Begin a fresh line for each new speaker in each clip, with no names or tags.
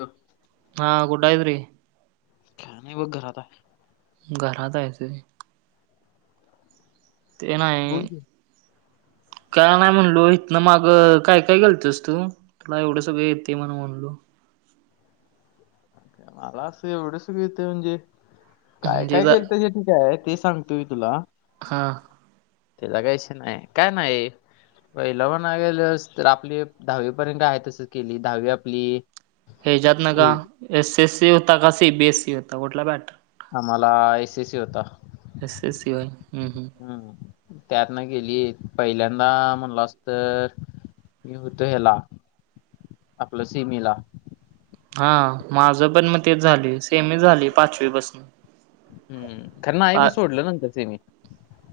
हो [inaudible]
हा, कुठ हायस रे
मी बघ घरात आहे
घरात आहेस व्हय ते नाही
बोल की
काय नाही म्हणलो इथ ना माग काय काय घालतोस तु तुला एवढ सगळंश येतय म्हण म्हणलो
मला अस एवढ सगळ येतय म्हणजे काय
म्हणजे
काय
ज
केलत हे काय ते सांग तोय तुला
हां
त्याला काय विषय नाय काय नाही पहिला मनाय गेलास तर आपली दहावीपर्यंत आहे तसच केली दहावी आपली
हेच्यात ना का
हे,
एस एस सी होता का सी बीएस सी होता कुठला पॅटर्न
आम्हाला एस सी सी होता
एस एस सी होय
हम्म त्यात ना गेलीत पहिल्यांदा म्हणलास तर मी होतो याला आपल सेमीला
हां माझ पण मग तेच झालय सेमी झालय पाचवी पासन
हम्म, खन नाही मी सोडल नंतर सेमी त्यांनी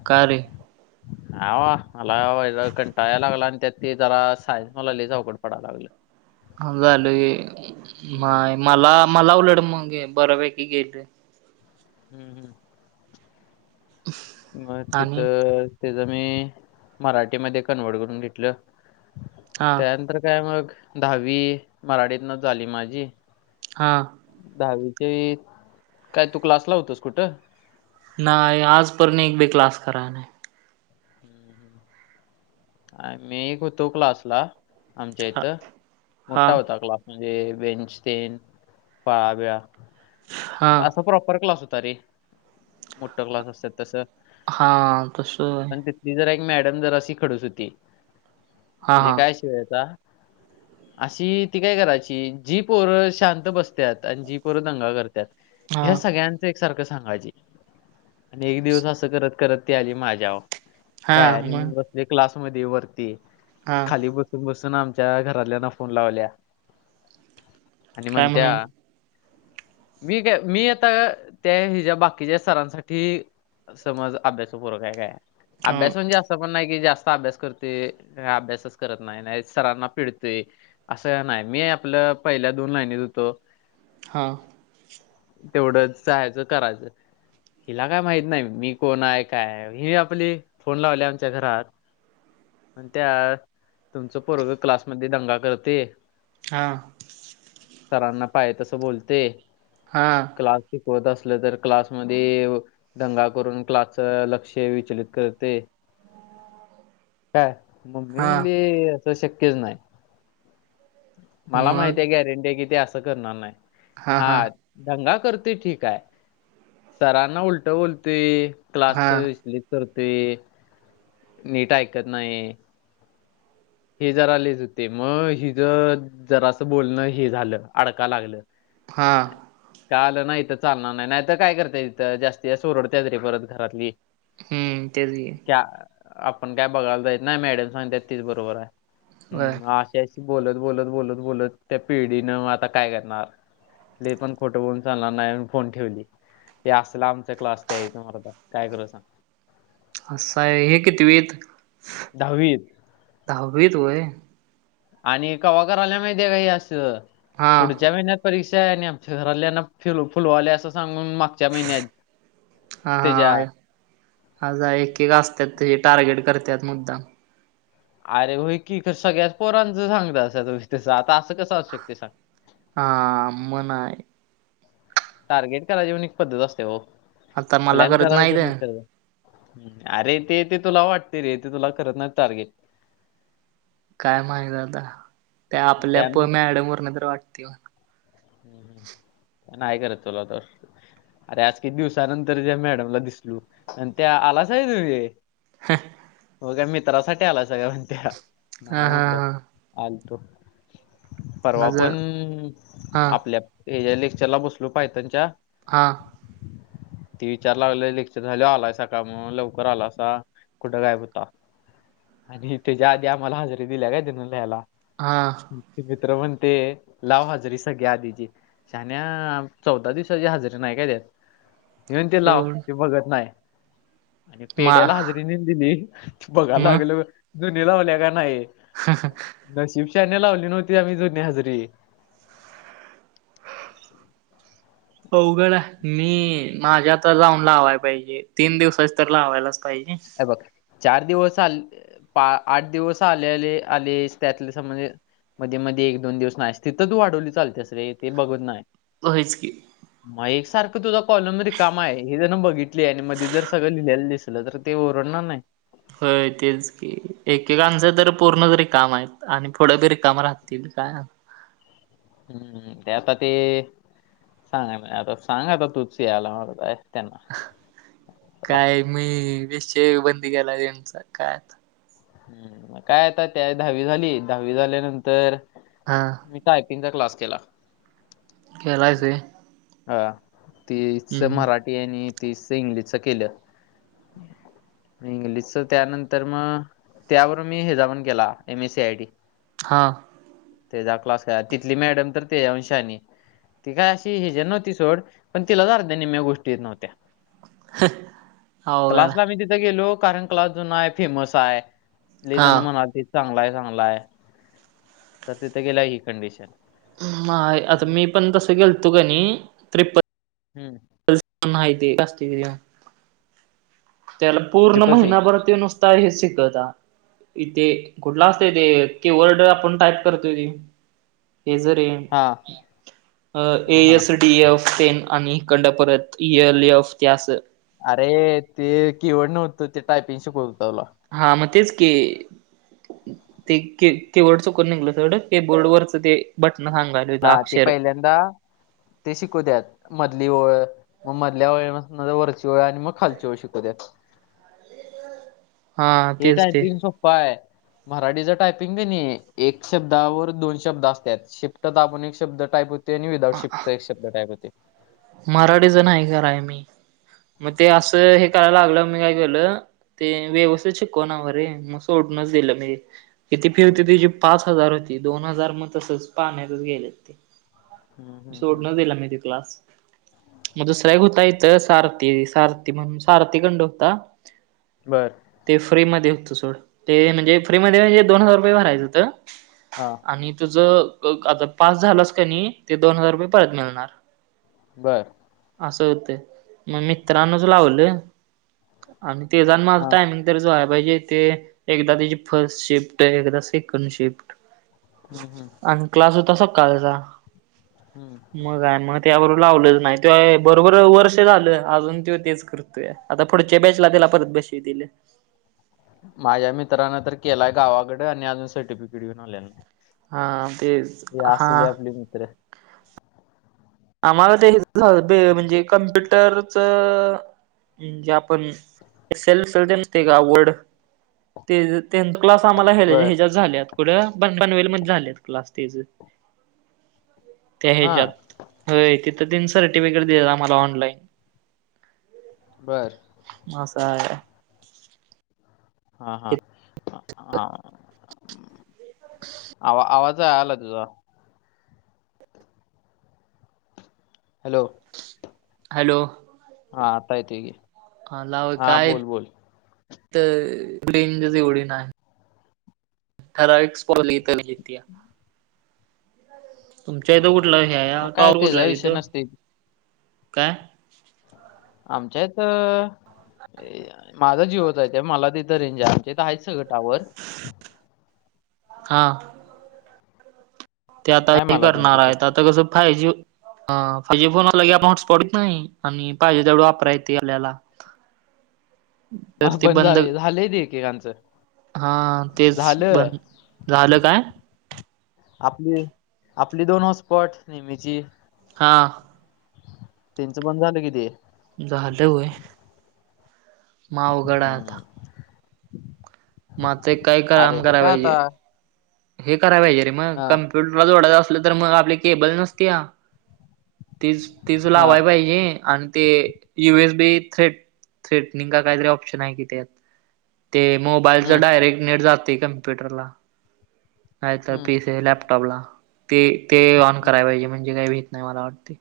का रे
हा वा, मला व कंटाळ याय लागला आणि त्यात ते जरा सायन्स मला लयच आवघड पडायला लागल
हा झालय म
हम्म
मला मला उलट मग बऱ्यापैकी गेल
हम्म हम्म मग तिथ
आणि
त्याच मी मराठीमध्ये कन्व्हर्ट करून घेतल
हा
त्यानंतर काय मग दहावी मराठीत न च झाली माझी
हां
दहावीचे काय तु क्लास ला होतास कुठ
नाही आज पर्यंत एक बी क्लास कराय नाही
हम्म, मी एक होतो क्लास ला आमच्या इथ
हा
मोठा होता क्लास म्हणजे बेंचतेन फळाबिळा
हा
असा प्राॅपर क्लास होता रे मोठ्ठा क्लास असतात तस
हां, तस
तिथली जरा एक मॅडम जर अशी खडुस होती म्हणजे काय विषय व्हायचा
ह [inaudible]
अशी ती काय करायची जी पोरं शांत बसत्यात आणि जी पोर दंगा करत्यात- ह्या
हा
सगळ्यां एक सारख सांगायची आणि एक दिवस अस करत करत ती आली माझ्यावर काय,
हा
आणि मी
मग
बसलोय क्लासमध्ये वरती,
हा
खाली बस बसून आमच्या घरतल्याना फोन लावल्या, आणि
काय
म्हणत्या
[inaudible]
मी काय, मी आता त्या हिच्या् बाकीच्या सरांसाठी समज अभ्यासु पोरगं हाय काय,
हा
अभ्यास म्हणजे अस अस पण नाही की, जास्त अभ्यास करतय, अभ्यासच करत नाही, नाही सरांना पिडतय असं नाही, मी आपलं पहिल्या दोन लाईनीत हुतो
हां.
तेवढंच जायचं करायचं. हिला काय माहित नाही, मी कोण आहे काय हाय, हे आप आपले फोन लावल्या आमच्या घरात मणत्या तुमच पोरगं क्लासमध्ये दंगा करतय
हां,
सरांना पाय तसं बोलतेय
हां,
क्लास शिकवत असलं तर क्लासमध्ये दंगा करून क्लासच लक्ष विचलित करते, काय मम्मी
हा
म्हणली हे असं शक्यच नाही. मला
मग
माहिती ये, गॅरंटी ते असं करणार नाही, हा. दंगा करते ठीक हाय, सरांना उलंट बोलतंय
हा
क्लासच विचलित करते, नीट ऐकत नाही हे जरा लैच होते, मग हिच जरा असं बोलणं हे झालं अडका लागलं.
हा
अ का आलं नाही इथं चालणार नाही, नाही तर काय करता इथं जास्त ओरडत्यात रे परत घरातली.
हम्म, ते बी ये.
आपण काय बघायला जाईत नाय, मॅडम सांगतात तीच बरोबर आहे,
होय
हम्म, म अशी-अशी बोलत, बोलत, बोलत, बोलत त्या पिढीनं आता काय करणार? लैई पण खोटं बोलून चालणार नाही, म फोन ठेवली. ते असलं आमचा क्लासचा एक मुलगा काय करू सांग?
असं ये, कितवीत?
दहावीत.
दहावीत व्हय
आणि हे कव्हा करायल्या माहिती आहे, का असं
हा
पुढच्या महिन्यात परीक्षा ये आमच्या घरातल्याना फिरवा फुलवाले असं सांगून म
हा, हाजा एक -एक असत्या ते टार्गेट करत्यात मुद्दाम.
अरे होईकी क सगळ्याच पोरांचं सांगतं तुही त्याचं आता असं कसं असू शक ते सांग?
ह म नाय
टार्गेट करायची पण एक पद्धत असते ओ,
आता मला
प्लॅन
करत
करायच
नाहीत
तर [unintelligible] अरे ते, ते तुला वाटते रे, ते तुला करत नाही टार्गेट
काय माहित आता, ते आपल्या
त्यानं
पण एड वरन तर वाटतील ओ
हम्, नाही करत चला आता. अरे आज किती दिवसानंतर त्या मॅडमला दिसलू, म्हणत्या आलासा व्हय रै.
हे,
तुझ्या मित्रासाठी आलास का असं म्हणत्या, नाही
हा हा
म्हणलो
हा
आलंतो. परवा
माझ
पण
हा
आपल्या हे लेक्चरला बसलो, पायथानंच्या
हां
तेी विचार लागले लेक्चर झाले आलायसा का म्हणून लवकर आला असा कुठं गायब होता. आणि त्याच्या आधी आम्हाला हजेरी दिल्या काय त्यािना लिहायला
हा
मित्र म्हण ते लाव हजरी. सगळ्या आधीची शण्या चौदा दिवसाची हजरीे नाही का त्यात ह्यो म्हणते लाव
एवढ
ती बघत नाही. आणि
मा
पेढ्याला हजरी ने दिली बघाला
म
लागल जुनी लावल्या का नाही.
हा [unintelligible]
नशिब शान्या लावली नव्हती आम्ही जुनी हजेरी.
अवघड आहे मी माझ्यात आता जाऊन लावाय पाहिजे तीन दिवसाच तर लावायलाच पाहिजे.
हे बघ चार दिवस आलेले पा आठ दिवस आलेले आले त्यातले समजे मध्ये मध्ये एक दोन दिवस नाहीस तिथं तू वाढवली चालतेस रे ते बघत नाही.
होयच की.
मग एक सारखं तुझा कॉलम रिकामा आहे हे जण बघितली आहे आणि मध्ये जर सगळं लिहिलेलं दिसलं तर ते ओरडणार नाही.
होय तेच की एकेकांच तर पूर्ण रिकाम आहेत आणि पुढं बी रिकाम राहतील काय
हम्म ते आता ते सांगा ना आता सांगा आता तुची आला मला काय त्यांना रा
काय मी विषय बंदी केलाय त्यांचा
हम्म मग काय आता त्या दहावी झाली दहावी झाल्यानंतर
हा.
मी टायपिंगचा क्लास केला.
केलायस होय
हा तीस मराठी आणि तीसच इंग्लिशच केलं. इंग्लिशच त्यानंतर मग त्यावरून मी हेचा पण केला M S C I T
हां.
तेचा क्लास केला तिथली मॅडम तर तेज्या हून शानी ती काय अशी ह्याच्या नव्हती सोड पण तिलाच अर्द्या निम्या गोष्टी येत नव्हत्या.
अवघड
क्लासला
आहे
मी तिथे गेलो कारण क्लास जुना हाय फेमस हाय. लई जन
हा
म्हणालतीत चांगला हाय चांगला हाय तर तिथ गेलाय ही कंडिशन.
हम्म, नाय आता मी पण तसं गेलतो कणी त्रिप्प
हम्म
[inaudible] त्याला पूर्ण
ट्रिपल सी
महिनाभर त्यो नुसता हेच शिकता इथे कुठला असतय ते किवर्ड आपण टाईप करतोय ते हे जरी
हा
अ ए
हा हा.
एस [inaudible] डीफ तेन आणि कंड परतल एल एफ ते अस
अरे ते किवर्ड नव्हत ते टायपिंग शिकवत होता तो
हां मग तेच की ती क कीबोर्ड चुकून निघल तेढं कीबोर्ड वरच ते बटन सांगा
हा ते पहिल्या ते शिकवतात मधली ओळ, मग मधल्या ओळी पसन वरची ओळ आणि मग खालची ओळ शिकवत्यात
हा
हे
तेच ते
टायपिंग होय, मराठीच टायपिंग किनय एक शब्दावर दोन शब्द असत्यात शि फ्ट दाबून एक शब्द टाईप होतय आणि विदाउट शिफ्टचा एक शब्द टाईप होतय.
मराठीच नाही कराय, मी मग ते असं हे करायला लागलं मी काय केलं, ते व्यवस्थित शिकवणारे मग सोडूनच दिलं मी, किती फी होती तेजी पाच हजार होती. दोन हजार मग तसंच पाण्यातच गेले ते. सोडूनच दिला मी ती क्लास, मग दुसऱ्या एक होता इथं, सारथी, सारथी म्हणून सारथी कंड होता.
बरं!
ते फ्री मध्ये होतं सोड, ते म्हणजे फ्री मध्ये म्हणजे दोन हजार रुपये भरायचं होत.
हा!
आणि तुझं, आता पास झालास का नाय, ते दोन हजार रुपये परत मिळणार.
बरं!
असं होतं! मग, मित्रांनच लावलं आणि ते जा आणि माझा
हा
टायमिंग तर जुळायं पाहिजे. ते एकदा त्याची फर्स्ट शिफ्ट, तर एकदा सेकंड शिफ्ट.
हम्म, हम्म,
आणि क्लास होता सकाळचा.
हम्म!
मग काय, मग त्याबरोबर लावलच नाही. त्यो बरोबर वर्ष झालं अजून त्यो तेच करत तूय. आता पुढच्या बॅचला त्याला परत बशीवतील.
माझ्या मित्रांन तर केलायं गावाकडं आणि अजून सर्टिफिकेट घेऊन आलेला नाही.
हा, ते,
हे असली आपली मित्र!
आम्हाला ते, ते म्हणजे कम्प्युटर [unintelligible] ते जा तेन क्लास आम्हाला हे
बर
ह्याच्यात झाल्यात. कुठं प पनवेलमध्ये झालेत क्लास तेज, त्या
हा
ह्याच्यात होयं! तिथं तेन सर्टिफिकेट दिल्यात आम्हाला ऑनलाईन.
बरं!
म असं हाय!
हा, हा! हा, आवा आवाज [unintelligible] हॅलो!
हॅलो!
हा! आता येतोय की,
हा ना! आओ
हा
काय
बोल बोल
त रेंजच एवढी नाही. [unintelligible] तुमच्या
हा
इथं
हा
कुठला हे हाया?
मग काय
टॉवर कुठला
त्याचा
आहे
विषय
तिथं?
नसते
काय?
आमच्या इथं माझा जिओचा हाय, त्यामुळं मला तिथं रेंज हाय. हित हाईत सगळं टॉवर
हा! ते आता
आहे
हे
मला रेंज
करणार
इथं
आहेत. आता कसं फायजी हा! फायजी बनवलं की, आपण [unintelligible] नाही आणि पाहिजे तेवढं वापरा येतेयं आपल्याला. [unintelligible] तर
मला
ते
पण
बंद
झालंय, झालंय ती एकेकांचं.
हा तेच
झालं
बंद झालं काय?
आपली आपली दोन हसपॉट नेहमीची.
हा.
त्यांचं बंद झालं की ते.
झालं होय. म अवघड आहे आता.
हम्म
मग ते काय
अरे
काम
ते
कराय
काय आता
पाहिजे. हे कराय पाहिजे रे मग
हा
कम्प्युटरला जोडायचं असलं तर मग आपली केबल नसते या. तीच तीच
हा
लावाय पाहिजे आणि ते युएसबी थ्रेट थ्रेटनिंग का कायतरी ऑप्शन आहे कि त्यात. ते मोबाईलच
हम्म
डायरेक्ट नेट जातंय कम्प्युटरला. नाही तर
हम्म
पीसे लॅपटॉपला ते ते ऑन करायला
हम्म
पाहिजे म्हणजे काही भीत नाही मला वाटते.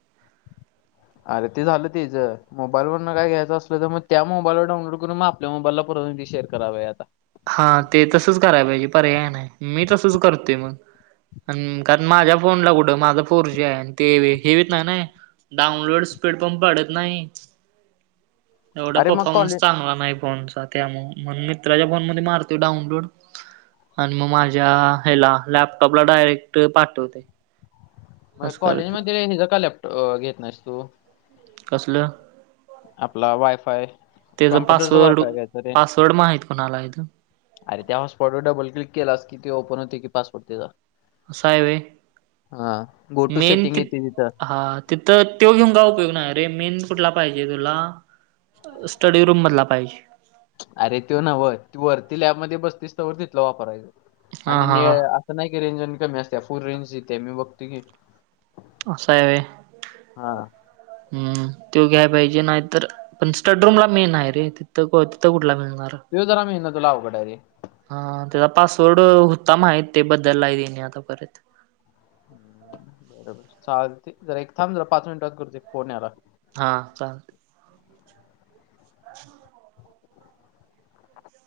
अरे ते झालं तेचं मोबाईल वरन काय घ्यायचं असलं तर मग त्या मोबाईलवर डाउनलोड करून मग आपल्या मोबाईलला परत शेअर करायला पाहिजे आत्ता.
हां ते तसच करायला पाहिजे पर्याय नाही मी तसच करतोय मग. कारण माझ्या फोनला कुठं माझं फोरजी आहे आणि ते हेवीेत नाही ना. डाउनलोड स्पीड पण वाडत नाही. एवढा
अरे मग
परफॉर्मन्स
कॉलेज
चांगला नाही फोनचा त्यामु मण मित्राच्या फोन मध्ये मारतो डाउनलोड. आणि मग माझ्या ह्याला लॅपटॉपला डायरेक्ट पाठवतय.
मग कॉलेजमध्ये हिजा का लॅपटॉप घेत नाहीस तू.
कसलं.
आपला वायफाय
त्याच
कॉम्प्युटरचा
पासवर्ड
वायफाय घ्यायचा रे
पासवर्ड माहित कोणाला हय
अरे त्या हॉ स्पॉटवर डबल क्लिक केलास की ते ओपन होते की पासपर्ट तचा.
असा आहे होय
गो टू
मेन
सेटिंग
ते
येते तिथं
आात तिथं तो घेऊन का उपयोग नाही अरे मेन कुठला पाहिजे तुला. स्टडी रूम मधला पाहिजे.
अरे तो नव तू वरती लॅबमध्ये बसतीस वर वापरायचं
हा
आणि
हा
नाही रेंज आणि कमी असते फुल रेंज देते मी बघतो की.
असा आहे होय
हा
हम्म तो घ्याय पाहिजे नाहीतर पण स्टडरूम ला मेन आहे रे तिथं तिथं कुठला मिळणार.
देव जरा मिळणं तुला अवघड आहे रे.
हा त्याचा पासवर्ड होता माहिती ते बद्दल ला देणे आता परत.
बरोबर चालते जरा एक थांब जरा पाच मिनिटात करते फोन यालाय.
हा चालतय. [inaudible]